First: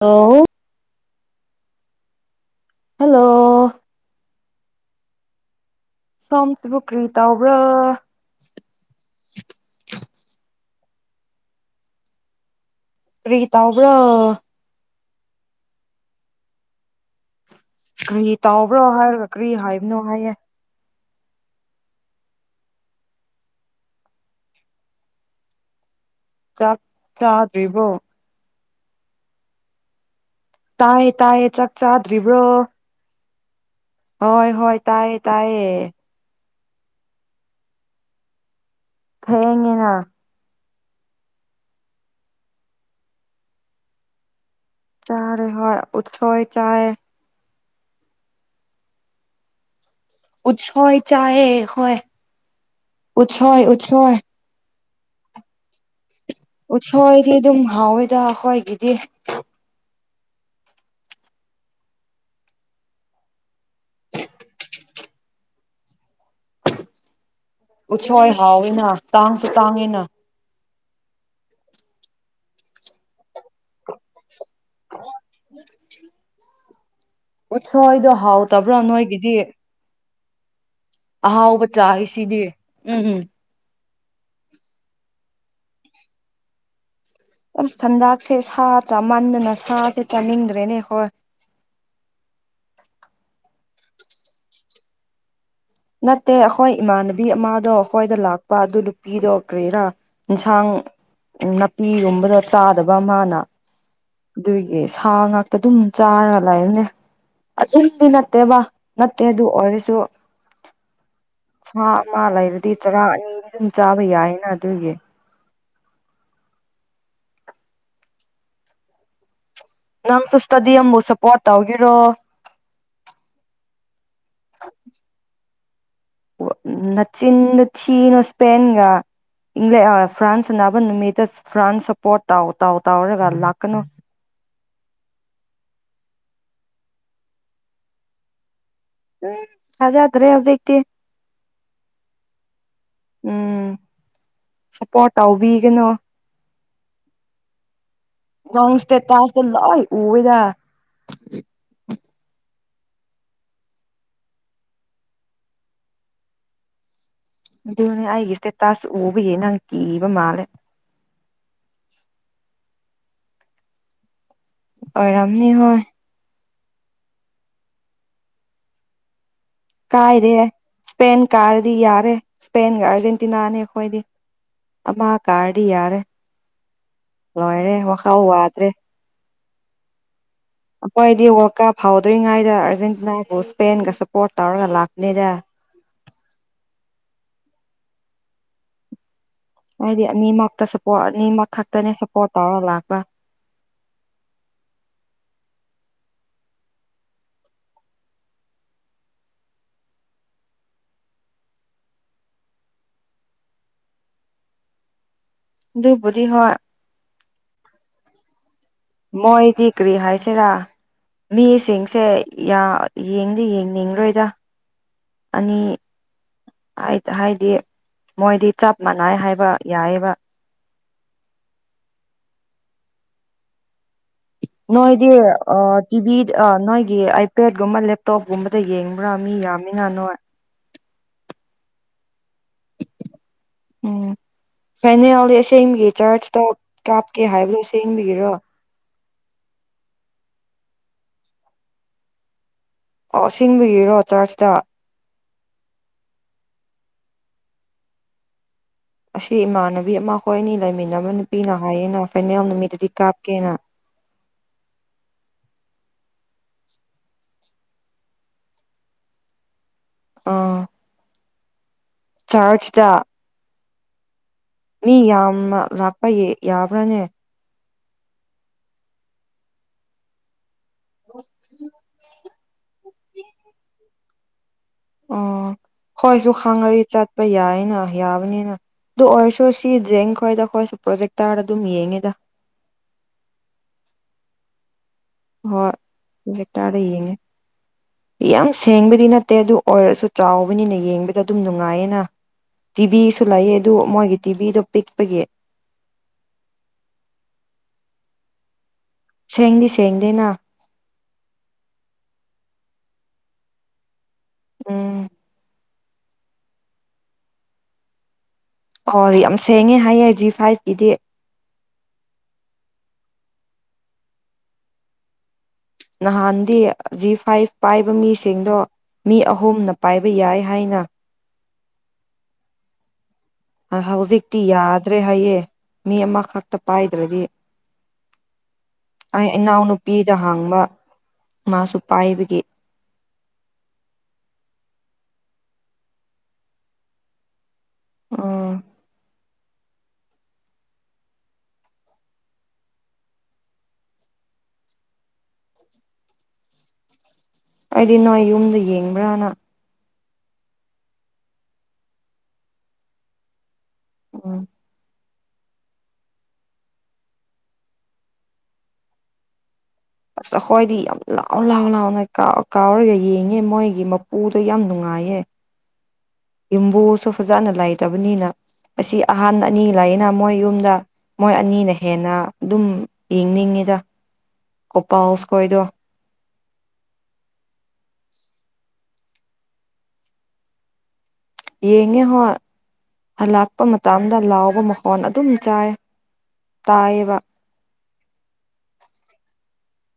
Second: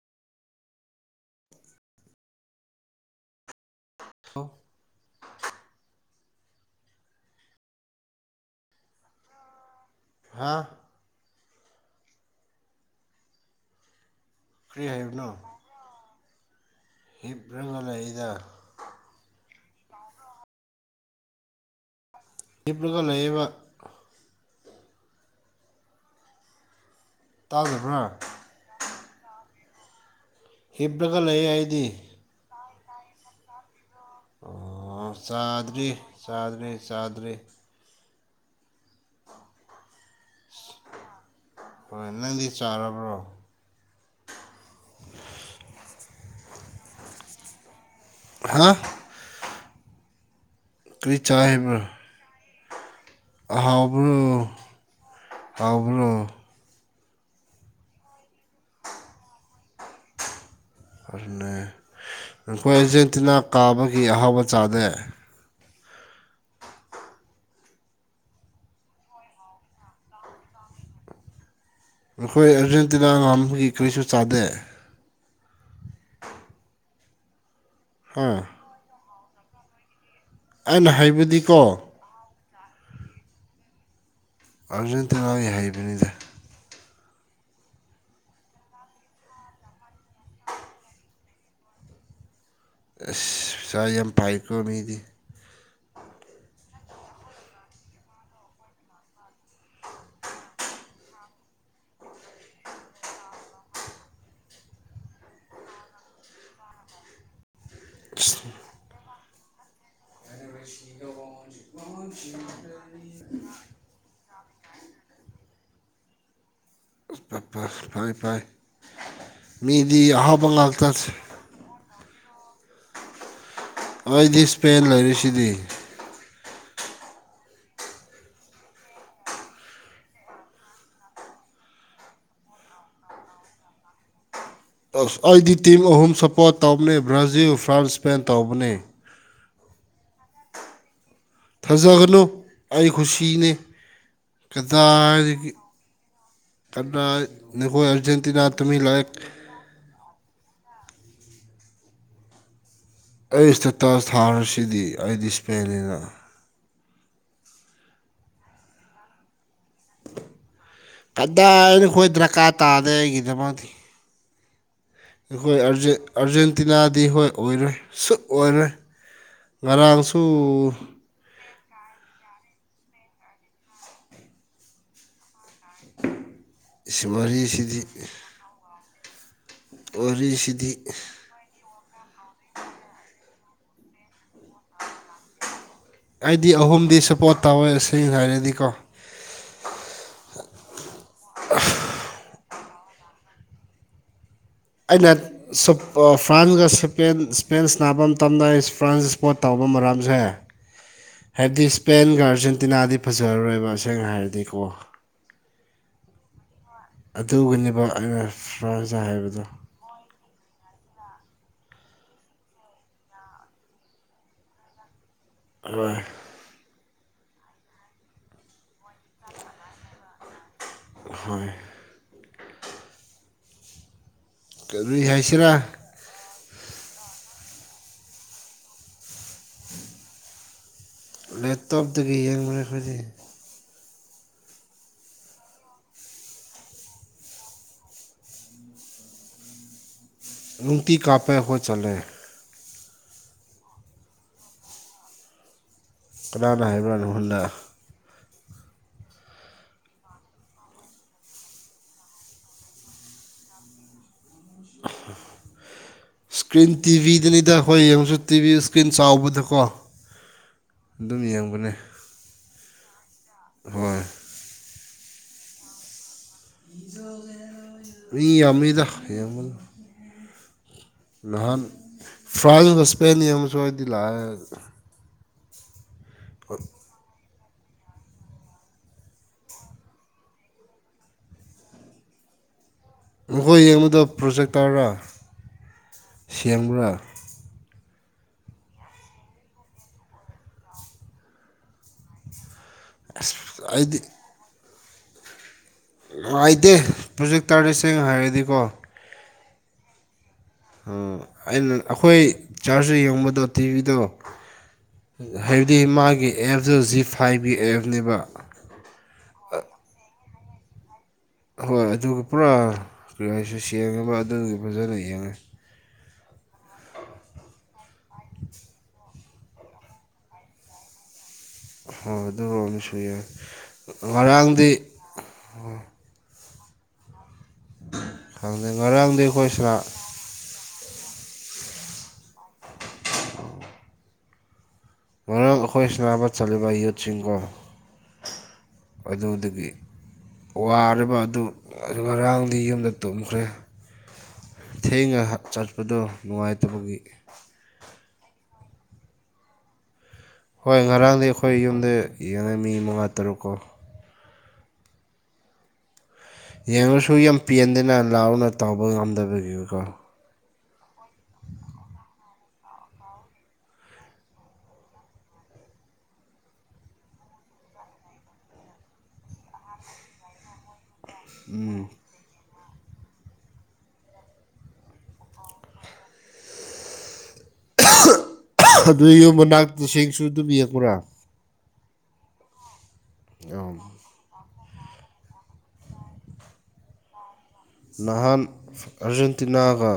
ꯑꯣ ꯍꯜꯂꯣ [unintelligible] ꯁꯣꯝꯇꯕꯨ ꯀ꯭ꯔꯤꯇꯥꯎ ꯕ꯭ꯔꯣ ꯍꯥꯥ ꯀꯥꯔꯤꯒꯤ ꯇꯥꯑꯣꯕ꯭ꯔ [unintelligible] ꯍꯤꯞꯂꯒ ꯂꯩꯗ ꯕ꯭ꯔꯣ ꯍꯥꯏꯔꯒ ꯀ꯭ꯔꯤ ꯍꯥꯏꯕꯅꯣ ꯍꯥꯏꯌꯦ ꯍꯤꯞꯂꯒ ꯂꯩꯌꯦꯕ ꯆꯥꯛ ꯆꯥꯗ꯭ꯔꯤꯕꯣ ꯇꯥꯗꯕ꯭ꯔꯥ ꯇꯥꯌꯦ ꯍꯤꯞꯂꯒ ꯂꯩꯌꯦ ꯇꯥꯏꯌꯦ ꯆꯥꯛ ꯑꯩꯗꯤ ꯆꯥꯗ꯭ꯔꯤꯕ꯭ꯔꯣ ꯍꯣꯏ ꯍꯣꯏ ꯇꯥꯏꯌꯦ ꯇꯥꯏꯌꯦ ꯆꯗ꯭ꯔꯤ ꯆꯗ꯭ꯔꯤ ꯊꯦꯡꯉꯦꯅ ꯍꯣꯏ ꯅꯪꯗꯤ ꯆꯥꯔꯕ꯭ꯔꯣ ꯆꯥꯔꯦ ꯍꯣꯏ ꯑꯣꯁꯣꯏ ꯆꯥ ꯍꯥꯥ ꯎꯁꯣꯏ ꯀꯔꯤ ꯆꯥꯏ ꯆꯥꯏꯌꯦ ꯍꯥꯏꯕ꯭ꯔꯣ ꯍꯣꯏ ꯎꯣꯏ ꯑꯍꯥꯎꯕ꯭ꯔꯣ ꯎꯣꯏ ꯍꯥꯎꯕ꯭ꯔꯣ ꯎꯠꯁꯣꯏꯗꯤ ꯑꯗꯨꯝ ꯍꯥꯎꯋꯦꯗ ꯑꯩꯈꯣꯏꯒꯤꯗꯤ ꯑꯗꯨꯅꯦ ꯅꯈꯣꯏ ꯑꯦꯔꯖꯦꯟꯇꯤꯅꯥ ꯀꯥꯕꯒꯤ ꯑꯍꯥꯎꯕ ꯆꯥꯗꯦ ꯎꯠꯁꯣꯏ ꯍꯥꯎꯋꯦꯅ ꯇꯥꯡꯁꯨ ꯇꯥꯡꯉꯦꯅ ꯑꯩꯈꯣꯏ ꯑꯔꯖꯦꯟꯇꯤꯅꯥ ꯉꯥꯝꯕꯒꯤ ꯀꯔꯤꯁꯨ ꯆꯥꯗꯦ ꯑꯣꯊꯣꯏꯗꯣ ꯍꯥ ꯍꯥꯎꯇꯕ꯭ꯔꯣ ꯅꯣꯏꯒꯤꯗꯤ ꯑꯩꯅ ꯍꯥꯏꯕꯗꯤꯀꯣ ꯑꯍꯥꯎꯕ ꯆꯥꯔꯤꯁꯤꯗꯤ ꯎꯝ ꯑꯥꯔꯖꯦꯟꯇꯤꯅꯥꯒꯤ ꯍꯩꯕꯅꯤꯗ ꯑꯁ ꯁꯟꯗꯥꯛꯁꯦ ꯁꯥ ꯆꯃꯥꯟꯗꯅ ꯁꯥꯁꯦ ꯆꯥꯅꯤꯡꯗ꯭ꯔꯦꯅꯦ ꯍꯣꯏ ꯑꯁ ꯄꯩꯁꯥ ꯌꯥꯝ ꯄꯥꯏꯀꯣ ꯃꯤꯗꯤ ꯅꯠꯇꯦ ꯑꯩꯈꯣꯏ ꯏꯃꯥꯟꯅꯕꯤ ꯑꯃꯗꯣ ꯑꯩꯈꯣꯏꯗ ꯂꯥꯛꯄ ꯑꯗꯨ ꯅꯨꯄꯤꯗꯣ ꯀ꯭ꯔꯦꯔꯥ ꯑꯦꯟꯁꯥꯡ ꯅꯥꯄꯤꯒꯨꯝꯕꯗ ꯆꯥꯗꯕ ꯃꯅꯥ ꯑꯗꯨꯏꯒꯤ ꯁꯥ ꯉꯥꯛꯇ ꯑꯗꯨꯝ ꯆꯥꯔꯒ ꯂꯥꯛꯏꯕꯅꯦ ꯑꯥꯗꯨꯏꯗꯤ ꯅꯠꯇꯦꯕ ꯅꯠꯇꯦ ꯑꯗꯨ ꯑꯣꯏꯔꯁꯨ ꯁꯥ ꯑꯃ ꯂꯩꯔꯗꯤ ꯆꯔꯥ ꯑꯅꯤꯗꯤ ꯆꯥꯕ ꯌꯥꯏꯅ ꯑꯗꯨꯒꯤ ꯐ ꯐꯩ ꯐꯩ ꯃꯤꯗꯤ ꯅꯪꯁꯨ ꯑꯍꯥꯎꯕ ꯏꯁꯇꯗꯤꯌꯝꯕꯨ ꯉꯥꯛꯇꯁ ꯁꯞꯄꯣꯔꯠ ꯇꯧꯒꯦꯔꯣ ꯑꯩꯗꯤ ꯁ꯭ꯄꯦꯟ ꯂꯩꯔꯤꯁꯤꯗꯤ ꯅ ꯆꯤꯟ ꯆꯟ ꯑꯣ ꯏꯁꯄꯦꯟꯒ ꯏꯪꯂꯦꯛ ꯐ꯭ꯔꯥꯟꯁ ꯑꯅꯥꯕ ꯅꯨꯃꯤꯠꯇ ꯐ꯭ꯔꯥꯟꯁ ꯁꯄꯣꯔꯠ ꯇꯥꯎ ꯇꯥꯎ ꯇꯥꯎꯔꯒ ꯂꯥꯛꯀꯅꯨ ꯑꯩꯗꯤ ꯇꯤꯝ ꯑꯍꯨꯝ ꯁꯄꯣꯔꯠ ꯇꯧꯕꯅꯤ ꯕ꯭ꯔꯥꯖꯤꯜ ꯐ꯭ꯔꯥꯟꯁ ꯁꯄꯦꯟ ꯇꯧꯕꯅꯤ ꯎꯝ ꯍꯖꯗ꯭ꯔꯦ ꯍꯧꯗꯀꯤ ꯊꯥꯖꯒꯅꯨ ꯑꯩ ꯈꯨꯁꯤꯅꯤ ꯎꯝ ꯁꯞꯄꯣꯔꯠ ꯀꯗꯥꯏꯗꯒꯤ ꯇꯧꯕꯤꯒꯅꯨ ꯀꯗꯥ꯭ꯔ ꯅꯈꯣ ꯑꯔꯖꯦꯟ ꯀꯪꯁꯇꯦ ꯇꯥꯁꯦ ꯂꯣꯏ ꯎꯣꯏꯗ ꯑꯩ ꯏꯁꯇꯦꯇꯥꯁ ꯊꯥꯔꯁꯤꯗꯤ ꯑꯩꯗꯤ ꯏꯁꯄꯦꯅꯤꯅ ꯑꯗꯨꯅꯦ ꯑꯩꯒꯤ ꯏꯁꯇꯦꯇꯥꯁ ꯎꯕꯒꯤ ꯅꯪ ꯀꯤꯕ ꯃꯥꯜꯂꯦ ꯀꯗꯥꯏ ꯑꯩꯈꯣꯏ ꯗꯔꯀꯥꯔ ꯇꯥꯗꯦ ꯑꯩꯒꯤꯗꯃꯛꯇ ꯑꯣꯏꯔꯝꯅꯤ ꯑꯩꯈꯣꯏ ꯍꯣꯏ ꯑꯥꯔꯖꯦꯟꯇꯤꯅꯥꯗꯤ ꯍꯣꯏ ꯑꯣꯏꯔꯣꯏ ꯁꯨꯛ ꯑꯣꯏꯔꯣꯏ ꯉꯔꯥꯡꯁꯨ ꯀꯥꯏꯗꯦ ꯏꯁꯄꯦꯟ ꯀꯥꯔꯗꯤ ꯌꯥꯔꯦ ꯏꯁꯄꯦꯟꯒ ꯑꯥꯔꯖꯦꯟꯇꯤꯅꯥꯅꯤ ꯑꯩꯈꯣꯏꯗꯤ ꯑꯃ ꯀꯥꯔꯗꯤ ꯌꯥꯔꯦ ꯁꯤ ꯂꯣꯏꯔꯦ ꯋꯥꯔꯤꯁꯤꯗꯤ ꯋꯥꯈꯥꯎ ꯋꯥꯗ꯭ꯔꯦ ꯑꯣꯔꯤꯁꯤ ꯑꯩꯈꯣꯏꯗꯤ ꯋꯥꯔꯜ ꯀꯞ ꯐꯥꯎꯗ꯭ꯔꯤꯉꯩꯗ ꯑꯥꯔꯖꯦꯟꯇꯤꯅꯥꯕꯨ ꯏꯁꯄꯦꯟꯒ ꯁꯞꯄꯣꯔꯠ ꯇꯧꯔꯒ ꯂꯥꯛꯄꯅꯤꯗ ꯑꯩꯗꯤ ꯑꯍꯨꯝꯗꯤ ꯁꯞꯄꯣꯔꯠ ꯇꯧꯋꯦ ꯁꯦꯡꯅ ꯍꯥꯏꯔꯗꯤꯀꯣ ꯍꯥꯏꯗꯤ ꯑꯅꯤꯃꯛꯇ ꯁꯄꯣꯔꯠ ꯑꯅꯤꯃꯛ ꯈꯛꯇꯅꯦ ꯁꯞꯄꯣꯔꯠ ꯇꯧꯔ ꯂꯥꯛꯄ ꯑꯩꯅ ꯐ꯭ꯔꯥꯟꯁꯒꯄ ꯏꯁꯄꯦꯟꯁ ꯅꯥꯕ ꯃꯇꯝꯗ ꯐ꯭ꯔꯥꯟꯁ ꯏꯁꯄꯣꯔꯠ ꯇꯧꯕ ꯃꯔꯝꯁꯦ [unintelligible] ꯍꯥꯏꯕꯗꯤ ꯁ꯭ꯄꯦꯟꯒ ꯑꯥꯔꯖꯦꯟꯇꯤꯅꯥꯗꯤ ꯐꯖꯔꯔꯣꯏꯕ ꯑꯁꯦꯡꯅ ꯍꯥꯏꯔꯗꯤꯀꯣ ꯑꯗꯨꯕꯗꯤ ꯍ ꯑꯗꯨꯒꯅꯦꯕ ꯑꯩꯅ ꯐ꯭ꯔꯥꯟꯁꯇ ꯍꯥꯏꯕꯗꯣ ꯃꯣꯏꯗꯤ ꯀꯔꯤ ꯍꯥꯏꯁꯦꯔꯥ ꯃꯤꯁꯤꯡꯁꯦ ꯌꯦꯡꯗꯤ ꯌꯦꯡꯅꯤꯡꯂꯣꯏꯗ ꯑꯅꯤ ꯍꯣꯏ ꯍꯥꯏꯗꯤ ꯃꯣꯏꯗꯤ ꯆꯞ ꯃꯥꯟꯅꯩ ꯍꯥꯏꯕ ꯌꯥꯏꯌꯦꯕ꯫ ꯍꯣꯏ꯫ ꯀꯔꯤ ꯅꯣꯏꯗꯤ ꯍꯥꯏꯁꯤꯔꯥ ꯑ꫰꫰ ꯀꯤꯚꯤ ꯅꯣꯏꯒꯤ ꯑꯥꯏꯄꯦꯗꯀꯨꯝꯕ ꯂꯦꯞꯇꯣꯞꯀꯨꯝꯕꯗ ꯌꯦꯡꯕ꯭ꯔꯥ ꯃꯤ ꯌꯥꯝꯃꯤꯅꯥ ꯅꯣꯏ꯫ ꯂꯦꯞꯇꯣꯞꯇꯒꯤ ꯌꯦꯡꯕꯅꯦ ꯑꯩꯈꯣꯏꯗꯤ꯫ ꯎꯝ ꯐꯥꯏꯅꯦꯜꯗꯤ ꯑꯁꯦꯡꯕꯤꯒꯦ ꯆꯥꯔꯆꯇꯣ ꯀꯥꯞꯀꯦ ꯍꯥꯏꯕꯗꯨ ꯑꯁꯦꯡꯕꯤꯒꯤꯔꯣ꯫ ꯅꯨꯡꯇꯤ ꯀꯥꯞꯄꯦ ꯑꯩꯈꯣꯏ ꯆꯠꯂꯦ꯫ ꯑꯣ ꯑꯁꯦꯡꯕꯒꯤꯔꯣ ꯆꯥꯔꯆꯇ꯫ ꯀꯅꯥꯅ ꯍꯥꯏꯕꯔꯥ ꯅꯪ ꯉꯣꯟꯗ ꯑꯁꯤ ꯏꯃꯥꯟꯅꯕꯤ ꯑꯃ ꯍꯣꯏꯅꯤ ꯂꯩꯃꯤꯟꯅꯕ ꯅꯨꯄꯤꯅ ꯍꯥꯏꯌꯦꯅ ꯐꯥꯏꯅꯦꯜ ꯅꯨꯃꯤꯠꯇꯗꯤ ꯀꯥꯞꯀꯦꯅ꯫ [unintelligible] ꯏꯁꯀ꯭ꯔꯤꯟ ꯇꯤꯚꯤꯗꯅꯤꯗ ꯑꯩꯈꯣꯏ ꯌꯦꯡꯉꯁꯨ ꯇꯤꯚꯤ ꯏꯁꯀ꯭ꯔꯤꯟ ꯆꯥꯎꯕꯗꯀꯣ ꯑꯥ ꯑꯗꯨꯝꯅ ꯌꯦꯡꯕꯅꯦ ꯆꯥꯆꯗ ꯍꯣꯏ ꯃꯤ ꯌꯥꯝꯅ ꯂꯥꯛꯄ ꯌꯥꯕ꯭ꯔꯥꯅꯦ ꯃꯤ ꯌꯥꯝꯃꯤꯃꯤꯗꯃ ꯅꯍꯥꯟ ꯐ꯭ꯔꯥꯟꯁ ꯁꯄꯦꯟ ꯌꯥꯝ ꯑꯃꯁꯁꯨꯋꯥꯗꯤ ꯂ ꯑꯣ ꯍꯣꯏꯁꯨ ꯈꯪꯉꯔꯤ ꯆꯠꯄ ꯌꯥꯏꯅ ꯌꯥꯕꯅꯤꯅ ꯑꯗꯨ ꯑꯣꯏꯔꯁꯨ ꯁꯤ ꯖꯦꯡ ꯈꯣꯏꯗ ꯑꯩꯈꯣꯏꯁꯨ ꯄ꯭ꯔꯣꯖꯦꯛꯇꯔꯗ ꯑꯗꯨꯝ ꯌꯦꯡꯉꯦꯗ ꯅꯣꯏ ꯌꯦꯡꯕꯗ ꯄ꯭ꯔꯣꯖꯦꯛ ꯇꯥꯔꯥ ꯍꯣꯏ ꯂꯦꯇꯥꯥꯔ ꯌꯦꯡꯉꯦ꯫ ꯌꯥꯝ ꯁꯦꯡꯕꯗꯤ ꯅꯠꯇꯦ ꯑꯗꯨ ꯑꯣꯏꯔꯁꯨ ꯆꯥꯎꯕꯅꯤꯅ ꯌꯦꯡꯕꯗ ꯑꯗꯨꯝ ꯅꯨꯡꯉꯥꯏꯌꯦꯅ꯫ ꯇꯤꯚꯤꯁꯨ ꯑꯁ ꯂꯩꯌꯦ ꯑꯗꯨ ꯑꯩꯗꯤ ꯃꯣꯏꯒꯤ ꯇꯤꯚꯤꯗꯣ ꯄꯤꯛꯄꯒꯤ ꯅꯨꯡꯉꯥꯏꯇꯦ ꯄ꯭ꯔꯣꯖꯦꯛ ꯇꯥꯔꯁꯦꯡꯅ ꯍꯥꯏꯔꯗꯤꯀꯣ ꯁꯦꯡꯗꯤ ꯁꯦꯡꯗꯦꯅ ꯑꯩꯅ ꯑꯩꯈꯣꯏ ꯆꯥꯔꯖ ꯌꯦꯡꯕꯗꯣ ꯇꯤꯚꯤꯗꯣ ꯎꯝ ꯗꯤ ꯃꯥꯒꯤ ꯑꯦꯞꯇ ꯖꯤ ꯐꯥꯏꯚꯒꯤ ꯑꯦꯞꯅꯦꯕ ꯑꯣ ꯌꯥꯝ ꯁꯦꯡꯉꯦ ꯍꯥꯏꯌꯦ ꯖꯤ ꯐꯥꯏꯚꯀꯤꯗꯤ ꯍꯣꯏ ꯑꯗꯨꯒ ꯄꯨꯔꯥ ꯀꯔꯤ ꯍꯥꯏꯁꯤꯔ ꯁꯦꯡꯉꯥꯕ ꯑꯗꯨꯒꯤ ꯐꯖꯅ ꯌꯦꯡꯉꯁꯤ ꯅꯍꯥꯟꯗꯤ ꯖꯤ ꯐꯥꯏꯚ ꯄꯥꯏꯕ ꯃꯤꯁꯤꯡꯗꯣ ꯃꯤ ꯑꯍꯨꯝꯅ ꯄꯥꯏꯕ ꯌꯥꯏ ꯍꯥꯏꯅ [unintelligible] ꯍꯧꯖꯤꯛꯇꯤ ꯉꯔꯥꯡꯗꯤ ꯌꯥꯗ꯭ꯔꯦ ꯍꯥꯏꯌꯦ ꯃꯤ ꯑꯃꯈꯛꯇ ꯄꯥꯏꯗ꯭ꯔꯗꯤ ꯈꯪꯗꯦ ꯉꯔꯥꯡꯗꯤ ꯑꯩ ꯑꯩꯈꯣꯏ ꯏꯅꯥꯎ ꯁꯥꯅ ꯅꯨꯄꯤ ꯅꯍꯥꯡꯕ ꯃꯥꯁꯨ ꯄꯥꯏꯕꯒꯤ ꯃꯔꯥꯡ ꯑꯩꯈꯣꯏ ꯁꯅꯥꯕ ꯆꯠꯂꯤꯕ ꯌꯨꯠꯁꯤꯡꯒꯣ ꯑꯣ ꯑꯗꯨꯗꯒꯤ ꯋꯥꯔꯕ ꯑꯗꯨ ꯉꯔꯥꯡꯗꯤ ꯌꯨꯝꯗ ꯇꯨꯝꯈ꯭ꯔꯦ ꯊꯦꯡꯉꯥ ꯆꯠꯄꯗꯣ ꯅꯨꯡꯉꯥꯏꯇꯕꯒꯤ ꯑꯩꯗꯤ ꯅꯣꯏ ꯌꯨꯝꯗ ꯌꯦꯡꯕ꯭ꯔꯥꯅ ꯍꯣꯏ ꯉꯔꯥꯡꯗꯤ ꯑꯩꯈꯣꯏ ꯌꯨꯝꯗ ꯌꯦꯡꯉꯦ ꯃꯤ ꯃꯉꯥ ꯇꯔꯨꯛ ꯀꯣ ꯎꯝ ꯌꯦꯡꯉꯁꯨ ꯌꯥꯝ ꯄꯦꯟꯗꯅ ꯂꯥꯎꯅ ꯇꯧꯕ ꯉꯝꯗꯕꯒꯤꯀꯣ ꯑꯁ ꯑꯩꯈꯣꯏꯗꯤ ꯌꯥꯝ ꯂꯥꯎ ꯂꯥꯎ ꯂꯥꯎꯅ ꯀꯥꯎ ꯀꯥꯎꯔꯒ ꯌꯦꯡꯉꯦ ꯃꯣꯏꯒꯤ ꯃꯄꯨꯗꯣ ꯌꯥꯝ ꯅꯨꯡꯉꯥꯏꯌꯦ ꯌꯨꯝꯕꯨꯁꯨ ꯐꯖꯅ ꯂꯩꯇꯕꯅꯤꯅ ꯑꯁꯤ ꯑꯍꯥꯟ ꯑꯅꯤ ꯂꯥꯛꯌꯦꯅ ꯃꯣꯏ ꯌꯨꯝꯗ ꯃꯣꯏ ꯑꯅꯤꯅ ꯍꯦꯟꯅ ꯑꯗꯨꯝ ꯌꯦꯡꯅꯤꯡꯉꯤꯗ ꯀꯣꯄꯥꯎꯁ ꯈꯣꯏꯗꯣ ꯑꯗꯨ ꯌꯨꯝ ꯃꯅꯥꯛꯇ ꯇꯁꯦꯡꯁꯨ ꯑꯗꯨꯝ ꯌꯦꯡꯕꯔ ꯌꯦꯡꯉꯦ ꯍꯣꯏ ꯍꯜꯂꯥꯛꯄ ꯃꯇꯝ ꯗ ꯂꯥꯎꯕ ꯃꯈꯣꯟ ꯑꯗꯨꯝ ꯆꯥꯏ ꯇꯥꯏꯌꯦꯕ ꯅꯍꯥꯟ ꯑꯥꯔꯖꯦꯟꯇꯤꯅꯥꯒ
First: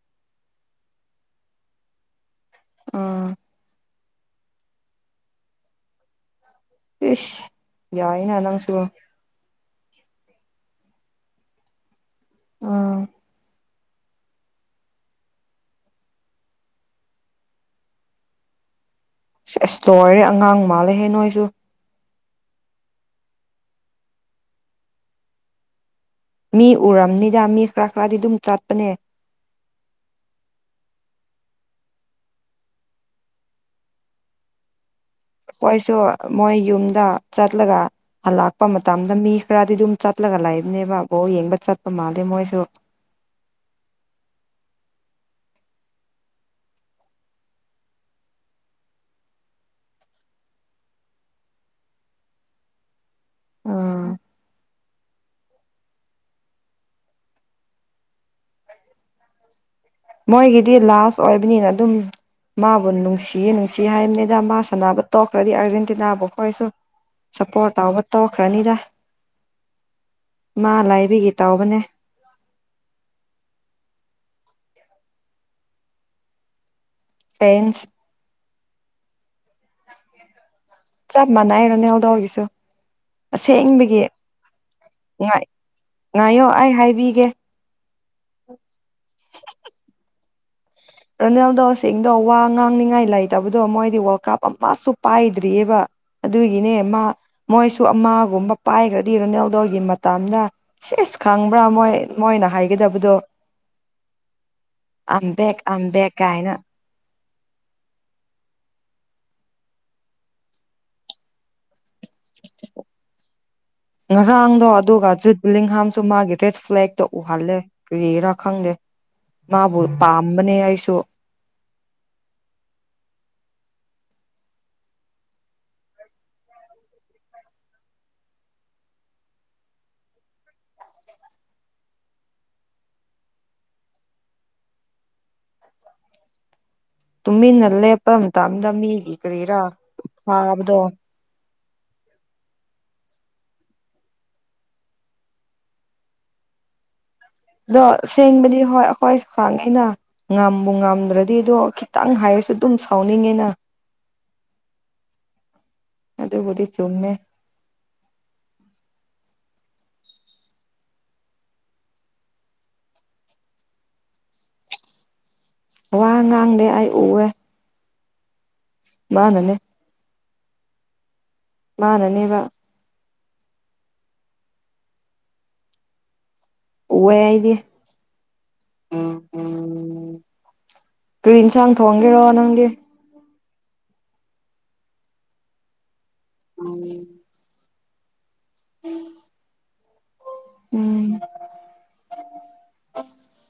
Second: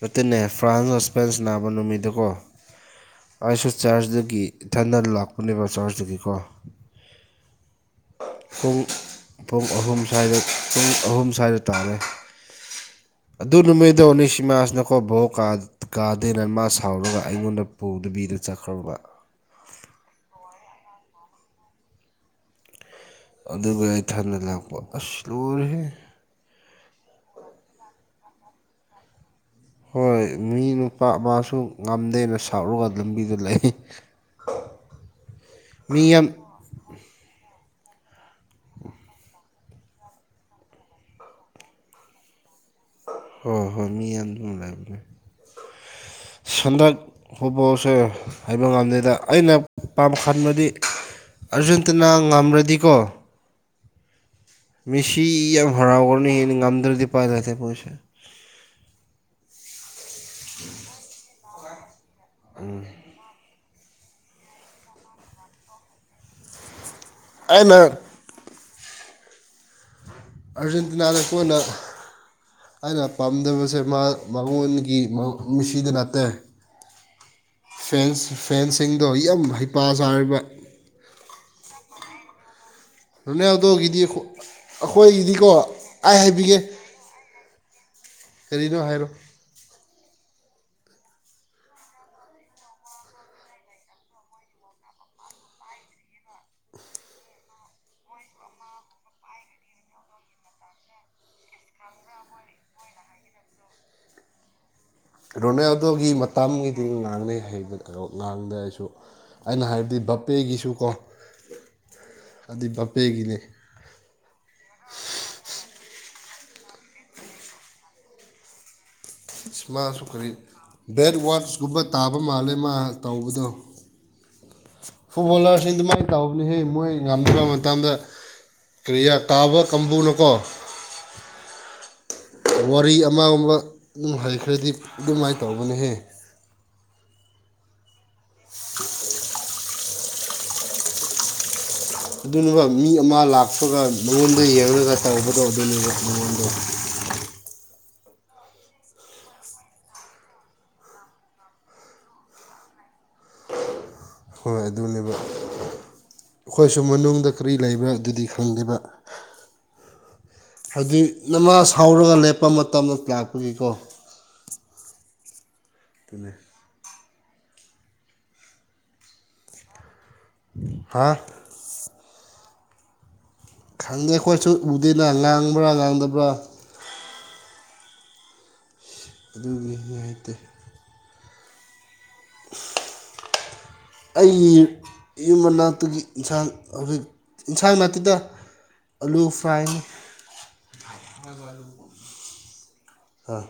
ꯑꯗꯨꯇꯟꯅꯦ ꯐ꯭ꯔꯥꯟꯁ ꯑꯣ ꯏꯁꯄꯦꯟꯁ ꯅꯥꯕ ꯅꯨꯃꯤꯠꯗꯀꯣ ꯑꯥ ꯑꯩꯁꯨ ꯆꯔꯆꯇꯒꯤ ꯏꯊꯗ ꯂꯥꯛꯄꯅꯦꯕ ꯆꯥꯔꯖꯇꯨꯒꯤꯀꯣ ꯏ ꯌꯥꯏꯅ ꯂꯪꯁꯨꯕ ꯄꯨꯡ ꯑꯍꯨꯝ ꯁ꯭ꯋꯥꯏꯗ ꯄꯨꯡ ꯑꯍꯨꯝ ꯁ꯭ꯋꯥꯏꯗ ꯇꯥꯔꯦ ꯎꯝ ꯑꯗꯨꯃꯤꯗꯅꯤ ꯁꯤꯃꯥꯁꯤꯅꯀꯣ ꯕꯧ ꯒꯥꯔꯗꯦꯟꯅ ꯃꯥ ꯁꯥꯎꯔꯒ ꯑꯩꯉꯣꯟꯗ ꯄꯨꯗꯕꯤꯗ ꯆꯠꯈ꯭ꯔꯨꯕ ꯑꯁꯇ ꯑꯣꯏꯔꯦ ꯑꯉꯥꯡ ꯃꯥꯜꯂꯦꯍꯦ ꯅꯣꯏꯁꯨ ꯑꯗꯨꯒ ꯏꯇꯟꯗ ꯂꯥꯛꯄ ꯑꯁ ꯂꯣꯏꯔꯦꯍꯦ ꯃꯤ ꯎꯔꯝꯅꯤꯗ ꯃꯤ ꯈꯔ ꯈꯔꯗꯤ ꯑꯗꯨꯝ ꯆꯠꯄꯅꯦ ꯍꯣꯏ ꯃꯤ ꯅꯨꯄꯥ ꯑꯃꯁꯨ ꯉꯝꯗꯦꯅ ꯁꯥꯎꯔꯒ ꯂꯝꯕꯤꯗꯨ ꯂꯩ ꯑꯈꯣꯏꯁꯨ ꯃꯤ ꯌꯥꯝ ꯃꯣꯏ ꯌꯨꯝꯗ ꯆꯠꯂꯒ ꯍꯜꯂꯛꯄ ꯃꯇꯝꯗ ꯃꯤ ꯈꯔꯗꯤ ꯑꯗꯨꯝ ꯆꯠꯂꯒ ꯂꯩꯏꯕꯅꯦꯕ ꯕꯣꯜ ꯌꯦꯡꯕ ꯆꯠꯄ ꯃꯥꯜꯂꯦ ꯃꯣꯏꯁꯨ ꯍꯣꯏ ꯍꯣꯏ ꯍꯣꯏ ꯃꯤ ꯌꯥꯝꯗꯨꯅ ꯂꯩꯕꯅꯦ [inaudible] ꯁꯟꯗꯥꯛ ꯐꯨꯠꯕꯣꯜꯁꯦ ꯍꯩꯕ ꯉꯝꯗꯦꯗ ꯑꯩꯅ ꯄꯥꯝ ꯈꯟꯕꯗꯤ ꯑꯥꯔꯖꯦꯟꯇꯅꯥ ꯉꯝꯔꯗꯤꯀꯣ ꯎꯝ ꯃꯦꯁꯤ ꯌꯥꯝ ꯍꯔꯥꯎꯒꯅꯤꯩꯅ ꯉꯝꯗ꯭ꯔꯗꯤ ꯄꯥꯏꯔꯁꯦ ꯄꯣꯏꯁꯦ ꯃꯣꯏꯒꯤꯗꯤ ꯂꯥꯁ ꯑꯣꯏꯕꯅꯤꯅ ꯑꯗꯨꯝ ꯃꯥꯕꯨ ꯅꯨꯡꯁꯤꯌꯦ ꯅꯨꯡ ꯁꯤ ꯍꯥꯏꯕꯅꯤꯗ ꯃꯥ ꯁꯥꯟꯅꯕ ꯇꯣꯛꯈ꯭ꯔꯗꯤ ꯑꯥꯔꯖꯦꯟꯇꯤꯅꯥꯕꯨ ꯑꯩꯣꯏꯁꯨ ꯑꯩꯅ ꯁꯞꯄꯣꯔꯠ ꯇꯧꯕ ꯇꯧꯈ꯭ꯔꯅꯤꯗ ꯃꯥ ꯑꯥꯔꯖꯦꯟꯇꯤꯅꯥꯗ ꯂꯥꯏꯕꯤꯒꯤ ꯀꯣꯟꯅ ꯇꯥꯎꯕꯅꯦ ꯑꯩꯅ ꯄꯥꯝꯖꯕꯁꯦ ꯃꯥ ꯃꯉꯣꯟꯒꯤ ꯃꯤꯁꯤꯗ ꯅꯠꯇꯦ ꯄꯦꯟ ꯐꯦꯟꯁ ꯐꯦꯟꯁꯤꯡꯗꯣ ꯌꯥꯝ ꯍꯩꯄꯥ ꯆꯥꯔꯤꯕ ꯆꯥꯞ ꯃꯅꯥꯏꯔ ꯔꯣꯅꯥꯜꯗꯣ ꯒꯤꯁꯨ ꯔꯣꯅꯥꯜꯗꯣꯒꯤꯗꯤ ꯑꯁꯦꯡꯕꯒꯤ ꯑꯩꯈꯣꯏꯒꯤꯗꯤꯀꯣ ꯑꯩ ꯉꯥꯏꯌꯣ ꯍꯥꯏꯕꯤꯒꯦ ꯑꯩ ꯍꯥꯏꯕꯤꯒꯦ ꯀꯔꯤꯅꯣ ꯍꯥꯏꯔꯣ ꯔꯥꯅꯦꯜꯗꯣꯁꯤꯡꯗꯣ ꯋꯥ ꯉꯥꯡꯅꯤꯡꯉꯥꯏ ꯂꯩꯇꯕꯗꯣ ꯃꯣꯏꯗꯤ ꯋꯥꯔꯜ ꯀꯞ ꯑꯃꯁꯨ ꯄꯥꯏꯗ꯭ꯔꯤꯑꯕ ꯑꯗꯨꯒꯤꯅꯦ ꯃꯥ ꯃꯣꯏꯁꯨ ꯑꯃꯒꯨꯝꯕ ꯄꯥꯏꯈ꯭ꯔꯗꯤ ꯔꯣꯅꯦꯜꯗꯣꯒꯤ ꯃꯇꯅ ꯁꯦꯁ ꯈꯪꯕ꯭ꯔꯥ ꯃꯣꯏ ꯃꯣꯏꯅ ꯍꯥꯏꯒꯗꯕꯗꯣ ꯕꯦꯛ ꯑꯝꯕꯦꯒ ꯀꯥꯏꯅ ꯑꯗꯨ ꯉꯥꯡꯅꯩ ꯉꯥꯡꯗ꯭ꯔꯁꯨ ꯑꯩꯅ ꯍꯥꯏꯕꯗꯤ ꯕꯄꯦꯒꯤꯁꯨꯀꯣ ꯑꯗꯨꯗꯤ ꯕꯄꯦꯒꯤꯅꯦ ꯉꯔꯥꯡꯗꯣ ꯑꯗꯨꯒ ꯖꯨꯠꯂꯤꯡ ꯍꯥꯥꯝꯁꯨ ꯃꯥꯒꯤ ꯔꯦꯠ ꯐ꯭ꯂꯦꯛꯇ ꯎꯍꯜꯂꯦ ꯀꯔꯤꯔꯥ ꯈꯪꯗꯦ ꯃꯥꯕꯨ ꯄꯥꯝꯕꯅꯦ ꯑꯩꯁꯨ ꯒꯨꯝꯕ ꯇꯥꯕ ꯃꯥꯜꯂꯦ ꯃꯥ ꯇꯧꯕꯗꯣ ꯐꯨꯠꯕꯣꯂꯔꯁꯤꯡ ꯑꯗꯨꯃꯥꯏꯅ ꯇꯧꯕꯅꯤ ꯍꯦ ꯃꯣꯏ ꯉꯝꯗꯕ ꯃꯇꯝꯗ ꯀ꯭ꯔꯤꯌꯥ ꯇꯥꯕ ꯀꯥꯡꯕꯨꯅꯀꯣ ꯋꯥꯔꯤ ꯑꯃꯒꯨꯝꯕ ꯑꯗꯨꯝ ꯍꯩꯈ꯭ꯔꯗꯤ ꯑꯗꯨꯃꯥꯏꯅ ꯇꯧꯕꯅꯦꯍꯦ ꯇꯨꯃꯤꯟꯅ ꯂꯦꯞꯄ ꯃꯇꯝꯗꯃꯤꯒꯤ ꯀꯔꯥ ꯍꯥꯕꯗꯣ ꯑꯗꯨꯕ ꯃꯤ ꯑꯃ ꯂꯥꯛꯄꯒ ꯃꯉꯣꯟꯗ ꯌꯦꯡꯉꯒ ꯇꯧꯕꯗꯣ ꯑꯗꯨꯅꯦꯕ ꯃꯉꯣꯟꯗ ꯑꯗꯣ ꯁꯦꯡꯕꯗꯤ ꯍꯣꯏ ꯑꯩꯈꯣꯏ ꯈꯥꯡꯉꯤꯅ ꯉꯝꯕꯨ ꯉꯝꯗ꯭ꯔꯗꯤ ꯑꯗꯣ ꯈꯤꯇꯪ ꯍꯥꯏꯔꯁꯨ ꯑꯗꯨꯝ ꯁꯥꯎꯅꯤꯡꯉꯦꯅ ꯍꯣꯏ ꯑꯗꯨꯅꯦꯕ ꯑꯗꯨꯕꯨꯗꯤ ꯑꯩꯈꯣꯏꯁꯨ ꯆꯨꯝꯃꯦ ꯃꯅꯨꯡꯗ ꯀꯀ꯭ꯔꯤ ꯂꯩꯕ꯭ꯔꯥ ꯑꯗꯨꯗꯤ ꯈꯪꯗꯦꯕ ꯍꯥꯏꯗꯤ ꯅꯃꯥ ꯁꯥꯎꯔꯒ ꯂꯦꯞꯄ ꯃꯇꯝꯗ ꯂꯥꯛꯄꯒꯤꯀꯣ ꯋꯥ ꯑꯗꯨꯅꯦ ꯉꯥꯡꯗꯦ ꯑꯩ ꯎꯑꯦ ꯃꯥ ꯅꯅꯦ ꯍꯥꯥ ꯃꯥꯅꯅꯦꯕ ꯈꯪꯗꯦ ꯑꯩꯈꯣꯏꯁꯨ ꯎꯗꯦꯅ ꯉꯥꯡꯕ꯭ꯔꯥ ꯉꯥꯡꯗꯕ꯭ꯔꯥ ꯎꯌꯦ ꯑꯩꯗꯤ ꯑꯗꯨꯒꯤ ꯅꯨꯡꯉꯥꯏꯇꯦ ꯀꯔꯤ ꯏꯟꯁꯥꯡ ꯊꯣꯡꯒꯦꯔꯣ ꯅꯪꯒꯤ ꯑꯩꯒꯤ ꯌꯨꯝ ꯃꯅꯥꯛꯇꯨꯒꯤ ꯏꯟꯁꯥꯡ ꯍꯧꯖꯤꯛ ꯏꯟꯁꯥꯡ ꯅꯠꯇꯦꯗ ꯑꯂꯨ ꯐ꯭ꯔꯥꯏꯅꯤ ꯎꯝ ꯑꯥ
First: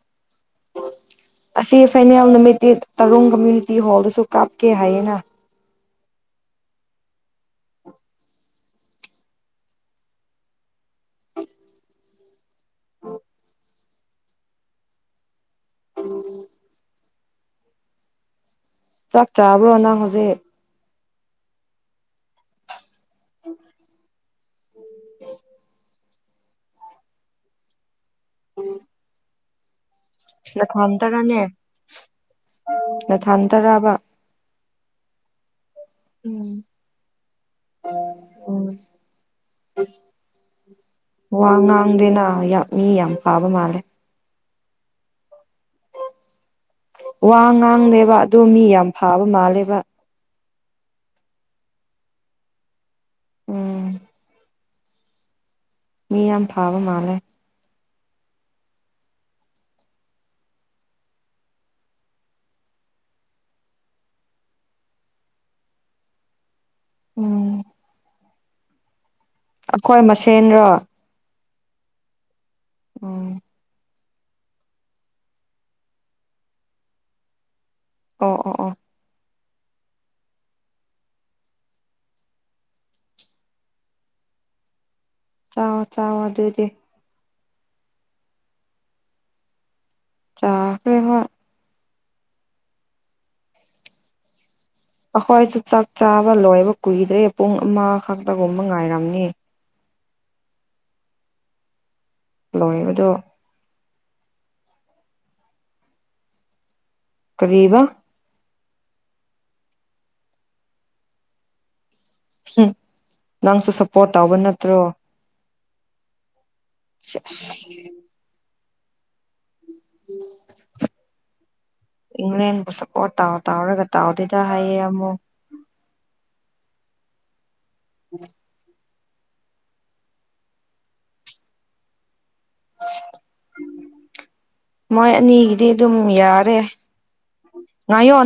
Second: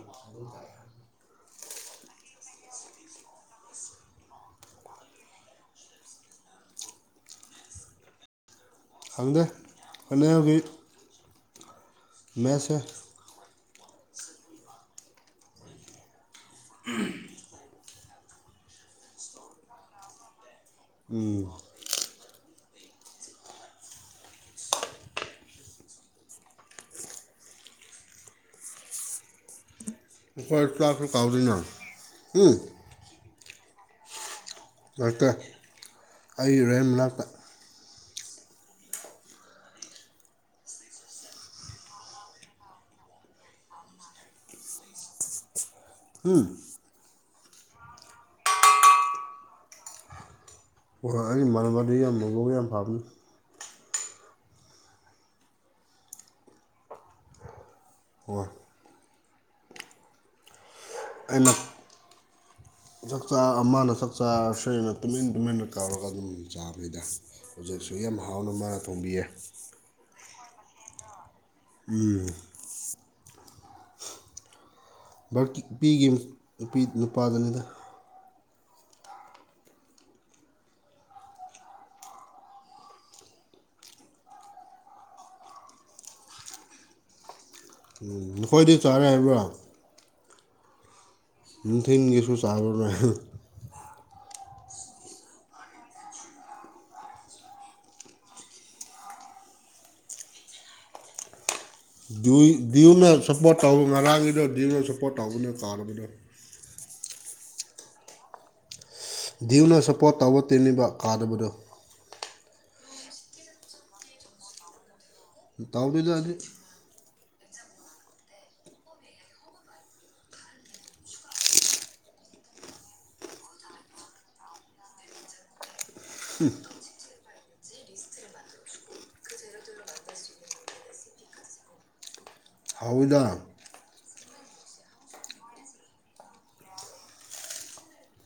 ꯑꯁꯤ ꯐꯦꯅꯦꯜ ꯅꯨꯃꯤꯇꯦꯠ ꯇꯔꯣꯡ ꯀꯝꯃ꯭ꯨꯅꯤꯇꯤ ꯍꯣꯜꯗꯁꯨ ꯀꯥꯞꯀꯦ ꯍꯥꯏꯌꯦꯅ ꯈꯪꯗꯦ ꯍꯅꯕꯤ ꯃꯁꯦ [unintelligible] ꯆꯥꯛ ꯆꯥꯕ꯭ꯔꯣ ꯅꯪ ꯍꯧꯖꯤꯛ ꯎꯝ ꯑꯩꯈꯣꯏ ꯅꯊꯥ ꯆꯥꯛꯁꯨ ꯇꯔꯥꯅꯦ ꯀꯥꯎꯗꯣꯏꯅ ꯎꯝ ꯅꯊꯥ ꯇꯔꯥꯕ ꯗꯥꯛꯇꯔ ꯑꯩ ꯎꯝ ꯔꯣꯍꯅꯥꯛꯇ [inaudible] ꯋꯥ ꯉꯥꯡꯗꯦꯅ ꯃꯤ ꯌꯥꯝ ꯀꯥꯕ ꯃꯥꯜꯂꯦ ꯎꯝ ꯋꯥ ꯉꯥꯡꯅꯦꯕ ꯑꯗꯣ ꯃꯤ ꯌꯥꯝ ꯐꯥꯕ ꯃꯥꯜꯂꯦꯕ ꯍꯣꯏ ꯑꯩꯒꯤ ꯃꯥꯟꯅꯕꯗꯨ ꯌꯥꯝ ꯃꯒꯧꯒ ꯌꯥꯝ ꯐꯥꯕꯅꯤ ꯎꯝ ꯃꯤ ꯌꯥꯝ ꯐꯥꯕ ꯃꯥꯜꯂꯦ ꯍ ꯑꯩꯅꯛ ꯆꯥꯛꯆꯥ ꯑꯃꯅ ꯆꯥꯛꯆꯥ ꯑꯁꯣꯏꯅ ꯇꯨꯃꯤꯟ ꯇꯨꯃꯤꯟꯅ ꯀꯥꯎꯔꯒ ꯑꯗꯨꯝ ꯆꯥꯕꯩꯗ ꯎꯝ ꯍꯧꯖꯤꯛꯁꯨ ꯌꯥꯝ ꯍꯥꯎꯅ ꯃꯥꯅ ꯊꯣꯡꯕꯤꯌꯦ ꯑꯩꯈꯣꯏ ꯃꯁꯦꯟꯔꯣ ꯎꯝ ꯎꯝ ꯚꯔꯀꯤ ꯅꯨꯄꯤꯒꯤ ꯅꯨꯄꯤ ꯅꯨꯄꯥꯗꯨꯅꯤꯗ ꯑꯣ ꯑꯣ ꯑꯣ ꯆꯥꯣ ꯆꯥꯎꯥꯑꯣꯣ ꯑꯗꯨꯗꯤ ꯅꯈꯣꯏꯗꯤ ꯆꯥꯔꯦ ꯍꯥꯏꯕ꯭ꯔꯣ ꯆꯥꯛꯈꯔꯍ ꯁꯝꯊꯤꯡ ꯏꯁꯁꯨ ꯁꯥꯔꯣ ꯑꯩꯈꯣꯏꯁꯨ ꯆꯥꯛ ꯆꯥꯕ ꯂꯣꯏꯕ ꯀꯨꯏꯗ꯭ꯔꯦ ꯄꯨꯡ ꯑꯃꯈꯛꯇꯒꯨꯝꯕ ꯉꯥꯏꯔꯝꯅꯤ ꯂꯣꯏꯕꯗꯣ ꯭ꯌꯅ ꯁꯞꯄꯣꯔꯠ ꯇꯧ ꯉꯔꯥꯡꯒꯤꯗꯣ ꯭ꯅ ꯁꯞꯄꯣꯔꯠ ꯇꯧꯒꯅ ꯀꯥꯔꯕꯗꯣ ꯀꯔꯤꯕ ꯗꯤꯌꯨꯅ ꯁꯞꯄꯣꯔꯠ ꯇꯧꯕ ꯇꯤꯟꯜꯂꯤꯕ ꯀꯥꯗꯕꯗꯨ ꯎꯝ ꯅꯪꯁꯨ ꯁꯞꯄꯣꯔꯠ ꯇꯧꯕ ꯅꯠꯇ꯭ꯔꯣ ꯇꯥꯎꯕꯤꯗ ꯑꯗꯨꯗꯤ [inaudible] ꯎꯝ ꯏꯪꯂꯦꯟꯕꯨ ꯁꯞꯄꯣꯔꯠ ꯇꯥꯎ ꯇꯥꯎꯔꯒ ꯇꯥꯎꯗꯦꯗ ꯍꯥꯏꯌꯦ ꯑꯃꯨꯛ ꯎꯝ ꯎꯝ ꯍꯥꯎꯗꯥ ꯃꯣꯏ ꯑꯅꯤꯒꯤꯗꯤ ꯑꯗꯨꯝ ꯌꯥꯔꯦ ꯉꯥꯌꯣꯟ